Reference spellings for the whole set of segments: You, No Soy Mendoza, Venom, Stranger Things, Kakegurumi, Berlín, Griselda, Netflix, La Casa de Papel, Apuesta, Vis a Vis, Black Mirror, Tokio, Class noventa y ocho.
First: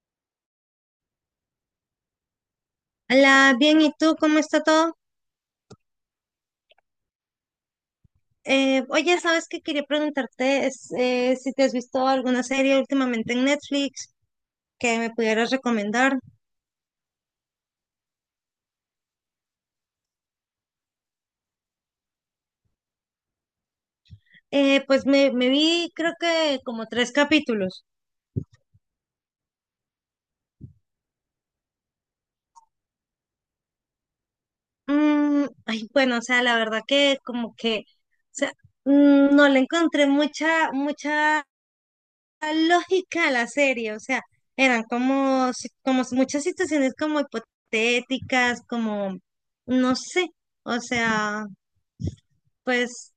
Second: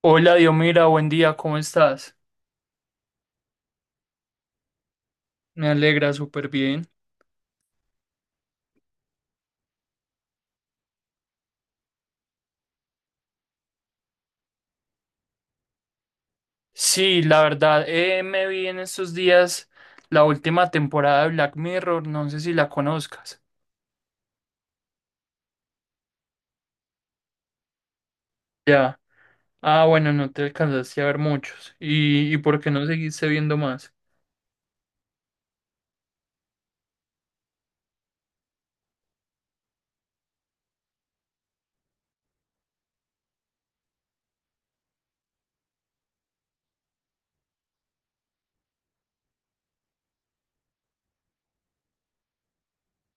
Hola, Diomira, buen día, ¿cómo estás? Hola, bien, ¿y tú cómo está todo? Me alegra súper bien. Oye, ¿sabes qué quería preguntarte? Si te has visto alguna serie últimamente en Netflix que me pudieras recomendar. Sí, la verdad, me vi en estos días la última temporada de Black Mirror, no sé si la conozcas. Pues me vi creo que como tres capítulos. Ya. Ah, bueno, no te alcanzaste a ver muchos. ¿Y por qué no seguiste viendo más? Ay, bueno, o sea, la verdad que como que, o sea, no le encontré mucha lógica a la serie, o sea, eran como, como muchas situaciones como hipotéticas, como, no sé, o sea... Pues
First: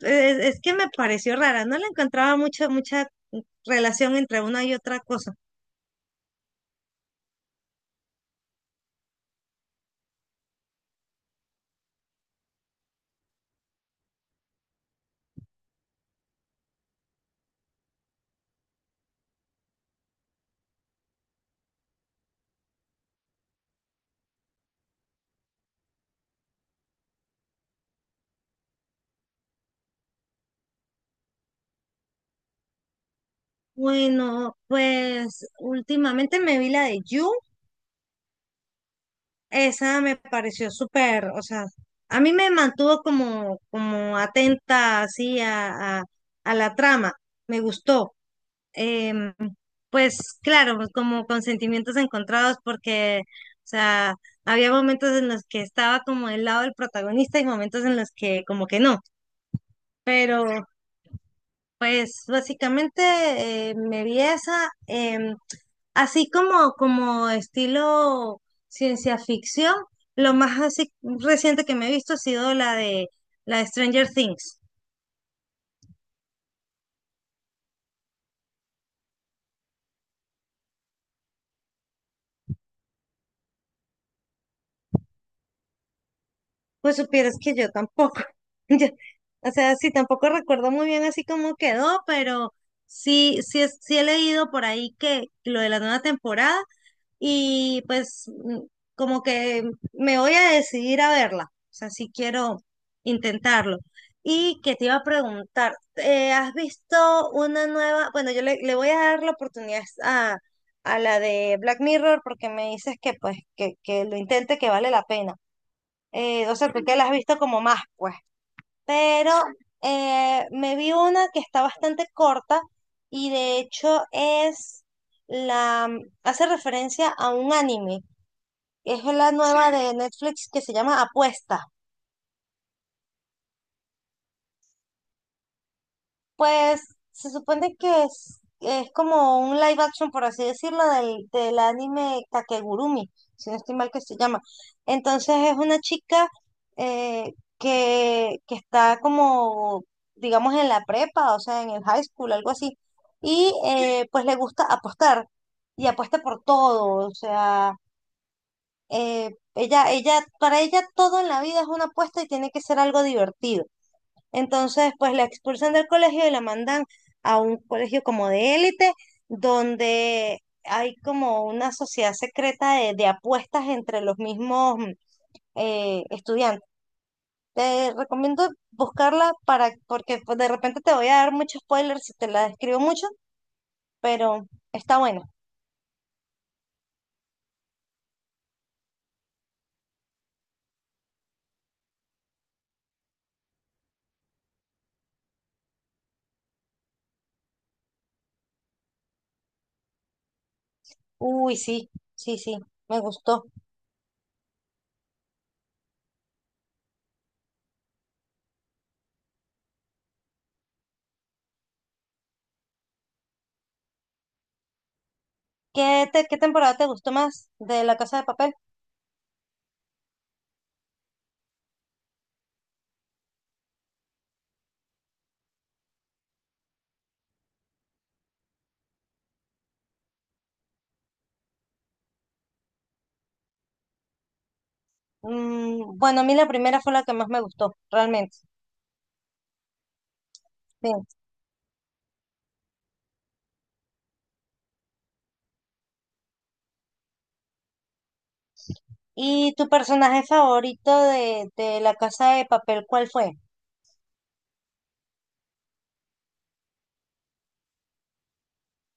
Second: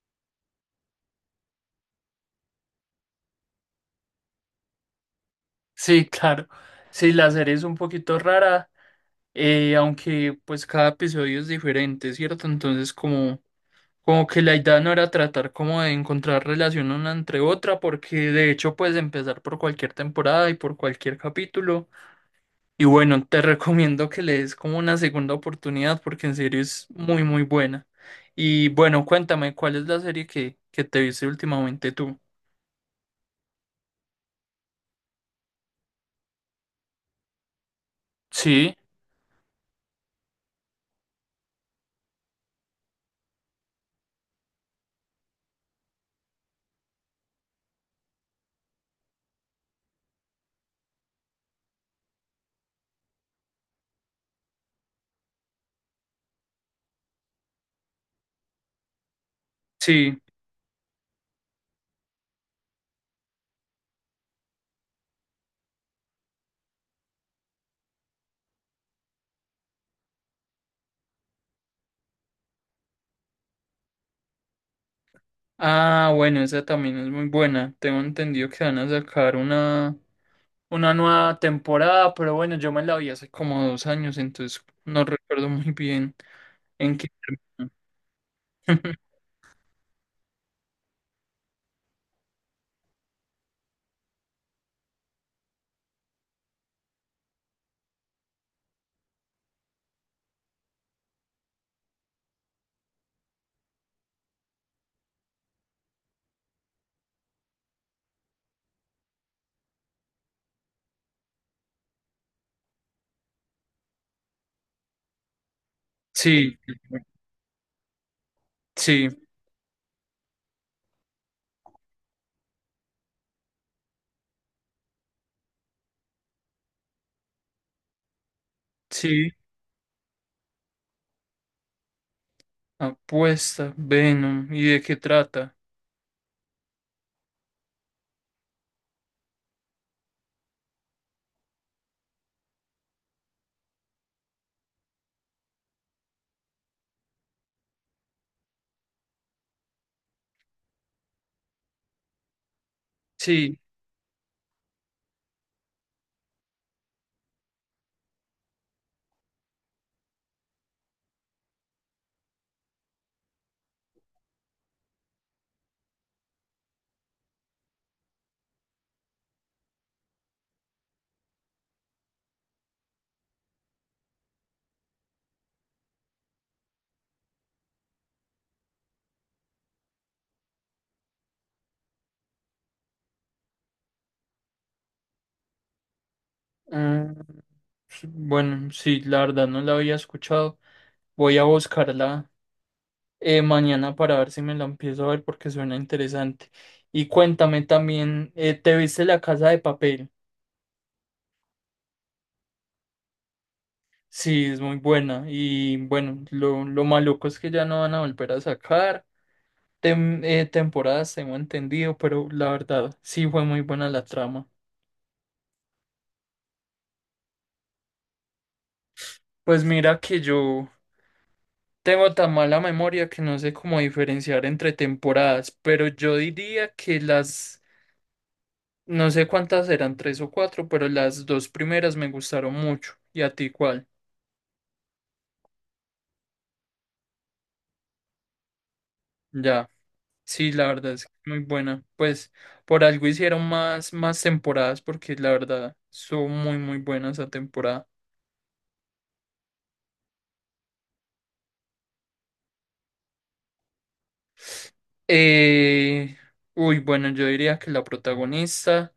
eh, es, que me pareció rara, no le encontraba mucha relación entre una y otra cosa. Sí, claro. Sí, la serie es un poquito rara, aunque pues cada episodio es diferente, ¿cierto? Entonces, como como que la idea no era tratar como de encontrar relación una entre otra, porque de hecho puedes empezar por cualquier temporada y por cualquier capítulo. Y bueno, te recomiendo que le des como una segunda oportunidad, porque en serio es muy, muy buena. Y bueno, cuéntame, ¿cuál es la serie que te viste últimamente tú? Bueno, pues últimamente me vi la de You, Sí, esa me pareció súper, o sea, a mí me mantuvo como, como atenta así a la trama, me gustó. Em, pues claro, pues, como con sentimientos encontrados porque, o sea, había momentos en los que estaba como del lado del protagonista y momentos en los que como que no. sí. Pero pues básicamente me vi esa, así como, como estilo ciencia ficción, lo más así reciente que me he visto ha sido la de Stranger Things. Ah, bueno, esa también es muy buena. Tengo entendido que van a sacar una nueva temporada, pero bueno, yo me la vi hace como 2 años, entonces no recuerdo muy bien. Pues ¿En qué supieras que yo termina? tampoco. yo- o sea, sí, tampoco recuerdo muy bien así cómo quedó, pero sí he leído por ahí que lo de la nueva temporada y pues como que me voy a decidir a verla, o sea, sí quiero intentarlo. Y que te iba a preguntar, ¿has visto una nueva? Bueno, yo le voy a dar la oportunidad a la de Black Mirror porque me dices que que lo intente, que vale la pena. O Sí, sea, tú que la has visto como más, pues sí, pero me vi una que está bastante corta y de hecho es la, hace referencia a un anime. Es sí. la nueva de Netflix que se llama Apuesta. Apuesta, Venom. ¿Y de qué trata? Pues se supone que es como un live action, por así decirlo, del anime Kakegurumi, si no estoy mal que se llama. Entonces es una chica eh, que está como, digamos, en la prepa, o sea, en el high school, algo así. Y Sí. Pues le gusta apostar, y apuesta por todo, o sea, eh, ella, para ella todo en la vida es una apuesta y tiene que ser algo divertido. Entonces, pues la expulsan del colegio y la mandan a un colegio como de élite, donde hay como una sociedad secreta de apuestas entre los mismos estudiantes. Te recomiendo buscarla para, porque pues, de repente te voy a dar muchos spoilers si te la describo mucho, pero está buena. Mm, bueno, sí, la verdad no la había escuchado. Voy a buscarla mañana para ver si me la empiezo a ver porque suena interesante. Y cuéntame también, ¿te viste La Casa de Papel? Uy, sí, sí, sí, me gustó. Sí, es muy buena. Y bueno, lo maluco es que ya no van a volver a sacar. Temporadas, tengo entendido, pero la verdad sí fue muy buena la trama. ¿Qué, qué temporada te gustó más de La Casa de Papel? Pues mira que yo tengo tan mala memoria que no sé cómo diferenciar entre temporadas, pero yo diría que las, no sé cuántas eran, tres o cuatro, pero las dos primeras me gustaron mucho. ¿Y a ti cuál? Bueno, a mí la primera fue la que más me gustó, realmente. Ya, sí, la verdad es que Sí. muy buena. Pues por algo hicieron más, más temporadas porque la verdad son muy, muy buenas esa temporada. ¿Y tu personaje favorito de La Casa de Papel, cuál fue? Eh, uy, bueno, yo diría que la protagonista,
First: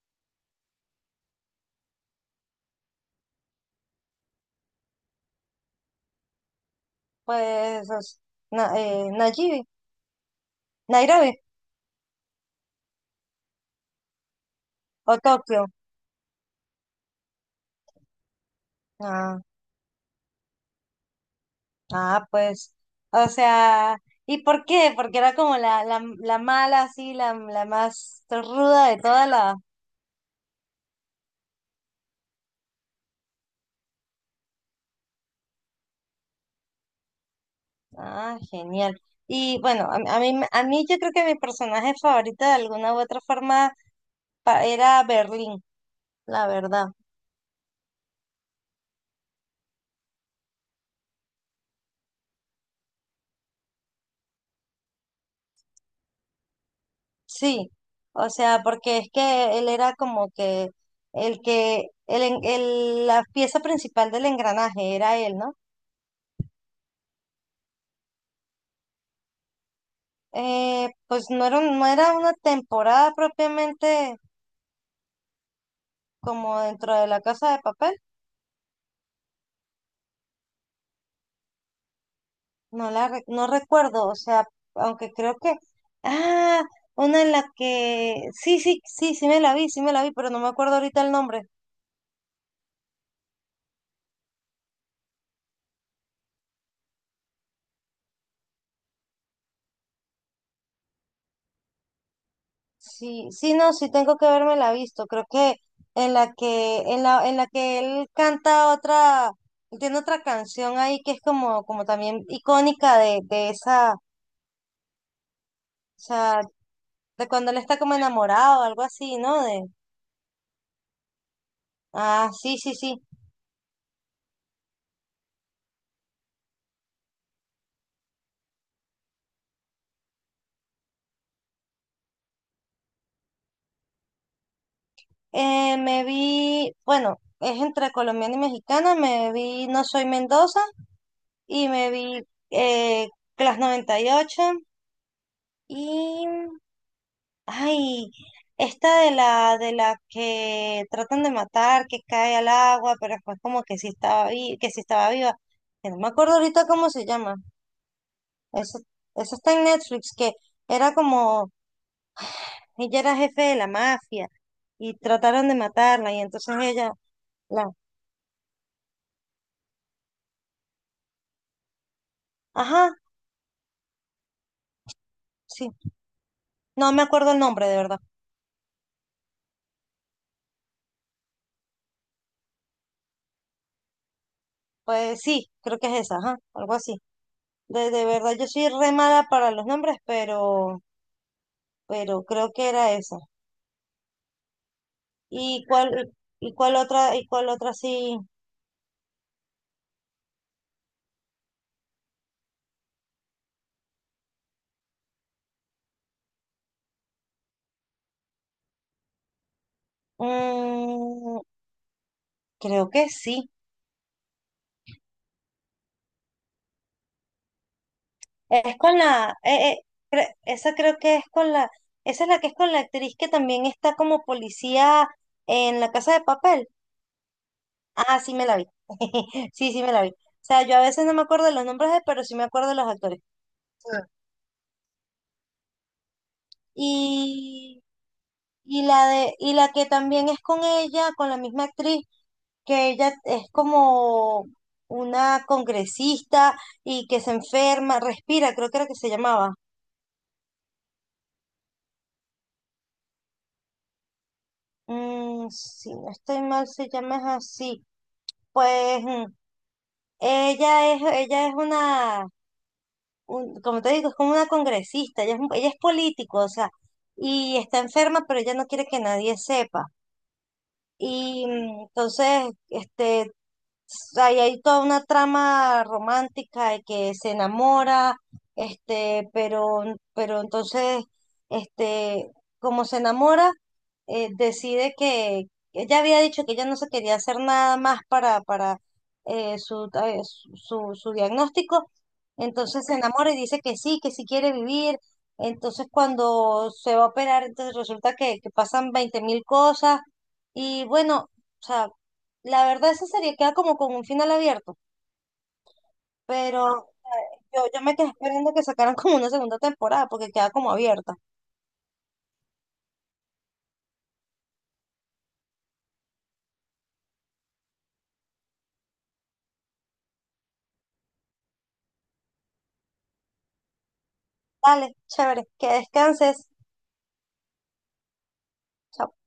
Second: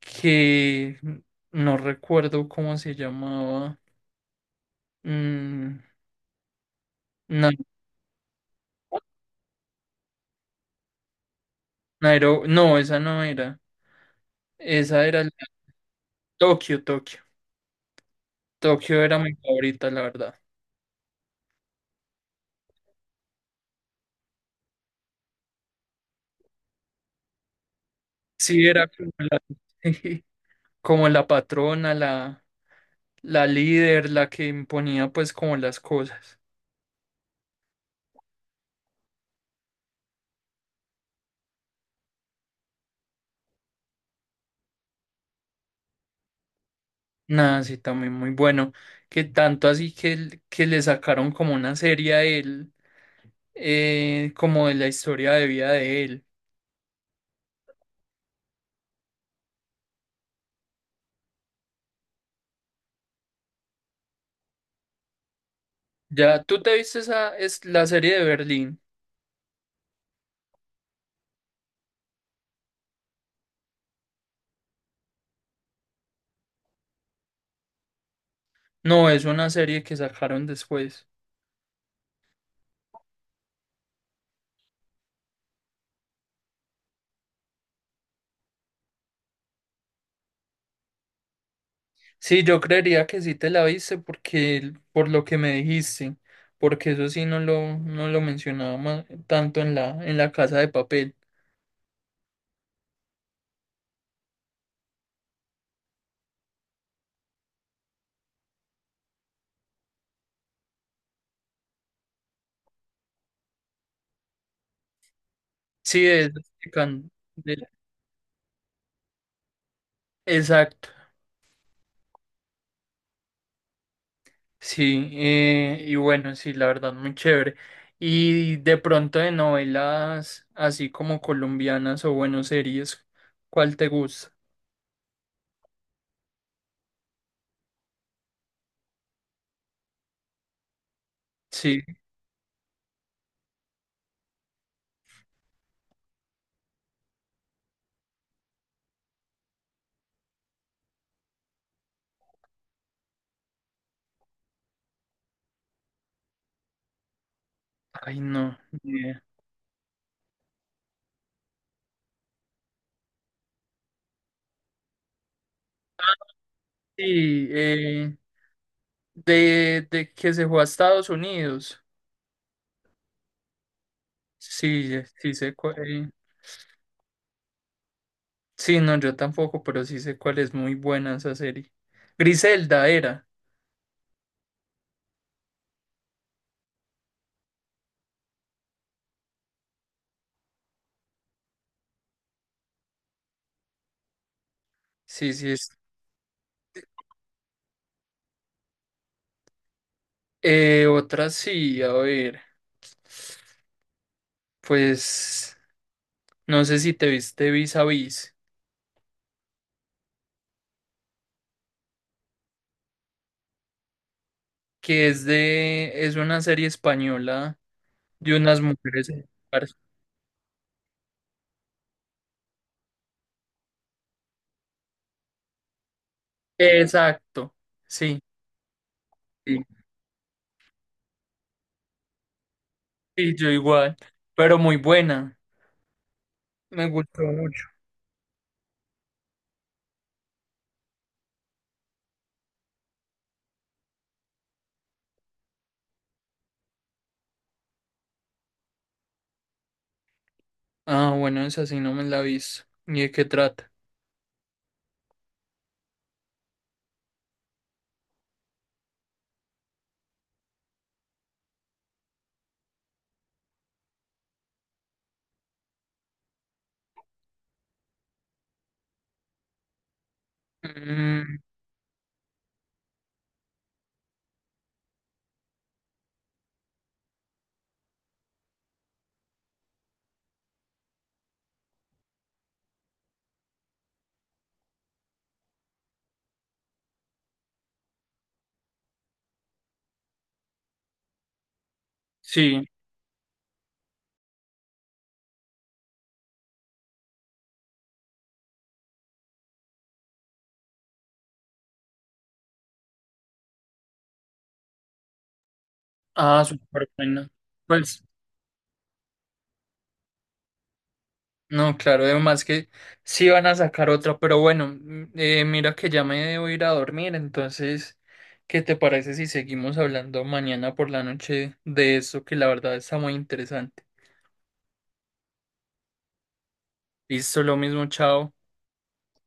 que no recuerdo cómo se llamaba. Mm, Na- Pues es Nayibi, Nairobi no, esa no era. Esa o era la- Tokio. Tokio, Tokio. Tokio era mi Ah, favorita, la verdad. ah, pues, o sea, ¿y por qué? Porque era como la mala, así, la más Sí, era ruda de como toda la, la... como la patrona, la líder, la que imponía pues como las cosas. Ah, genial. Y bueno, a mí yo creo que mi personaje favorito de alguna u otra forma era Berlín, la verdad. Nada, sí, también muy bueno. Que tanto así que le sacaron como una serie a él como de la historia de vida de él. Sí, o sea, porque es que él era como que la pieza principal del engranaje era él, ¿no? Ya, ¿tú te viste esa, es la serie de Berlín? Pues no era, no era una temporada propiamente como dentro de la Casa de Papel, No, es una serie que sacaron después. No recuerdo, o sea, aunque creo que, ah, una en la que, sí me la vi, sí me la vi, pero no me acuerdo ahorita el nombre. Sí, yo creería que sí te la viste porque, por lo que me dijiste, porque eso sí no lo mencionaba tanto en la Casa de Papel. Sí, sí, no, sí tengo que verme la visto. Creo que en la que él canta otra, tiene otra canción ahí que es como, como también icónica de esa, o Sí, es, de sea, Can- de cuando de- él está como enamorado, algo así, ¿no? De, exacto. ah, sí, sí, sí. Sí, y bueno, sí, la verdad, muy chévere. Y de pronto de novelas así como colombianas o bueno, series, ¿cuál te gusta? Me vi, bueno, es entre colombiana y mexicana, me vi No Soy Mendoza y Sí, me vi eh, Class 98 y ay, esta de la que tratan de matar, que cae al agua, pero después como que sí estaba que sí estaba viva. Que no me acuerdo ahorita cómo se llama. ay no. Eso, Ni idea. eso está en Netflix, que era como ella era jefe de la mafia y trataron de matarla y entonces ella Sí, la, de que se fue a Estados Unidos. ajá, Sí, sí sé sí. cuál. No me acuerdo el nombre de verdad. Sí, no, yo tampoco, pero sí sé cuál es muy buena esa serie. Griselda era. Pues sí, creo que es esa, ajá, algo así. De verdad yo soy re mala para los nombres, pero creo que era esa. Sí, sí ¿Y es. cuál, y cuál otra sí? Otra sí, a ver, pues no sé si te viste Vis a Vis, Mm, Creo que sí. que es de, es una serie española de unas Es con mujeres. la, esa creo que es con la, esa es la que es con la actriz que también está como policía en La Casa de Papel. Exacto, sí, Ah, sí me la vi. sí, Sí, sí me la vi. O sea, yo a veces no me acuerdo de los nombres, pero sí me acuerdo de los actores. sí, yo igual, Ah. pero muy buena, me gustó mucho. Y, y la de, y la que también es con ella, con la misma actriz, que ella es como una congresista y que se enferma, respira, creo que era que se llamaba. Ah, bueno, esa sí no me la he visto. ¿Y de qué trata? Si no estoy mal, se llama es así. Pues ella es una, como te digo, es como una congresista, ella es político, o sea, y está enferma, pero ella no quiere que nadie sepa. Mm, Y entonces, ahí hay toda una trama romántica de que se enamora, este, pero, pero entonces, este, como se enamora, decide que ella había dicho que ella no se quería hacer nada más para su diagnóstico, sí, entonces se enamora y dice que sí quiere vivir, entonces cuando se va a operar, entonces resulta que pasan 20.000 cosas y bueno, o sea, la verdad, esa serie queda como con un final abierto, ah, súper pero buena. Yo me Pues, quedé esperando que sacaran como una segunda temporada porque queda como abierta. no, claro, además que sí van a sacar otra, pero bueno, mm, mira que ya me debo ir a dormir, entonces, ¿qué te parece si seguimos hablando mañana por la noche de eso que la verdad está muy interesante? Dale, chévere, que descanses. Listo, lo mismo, chao. Chao.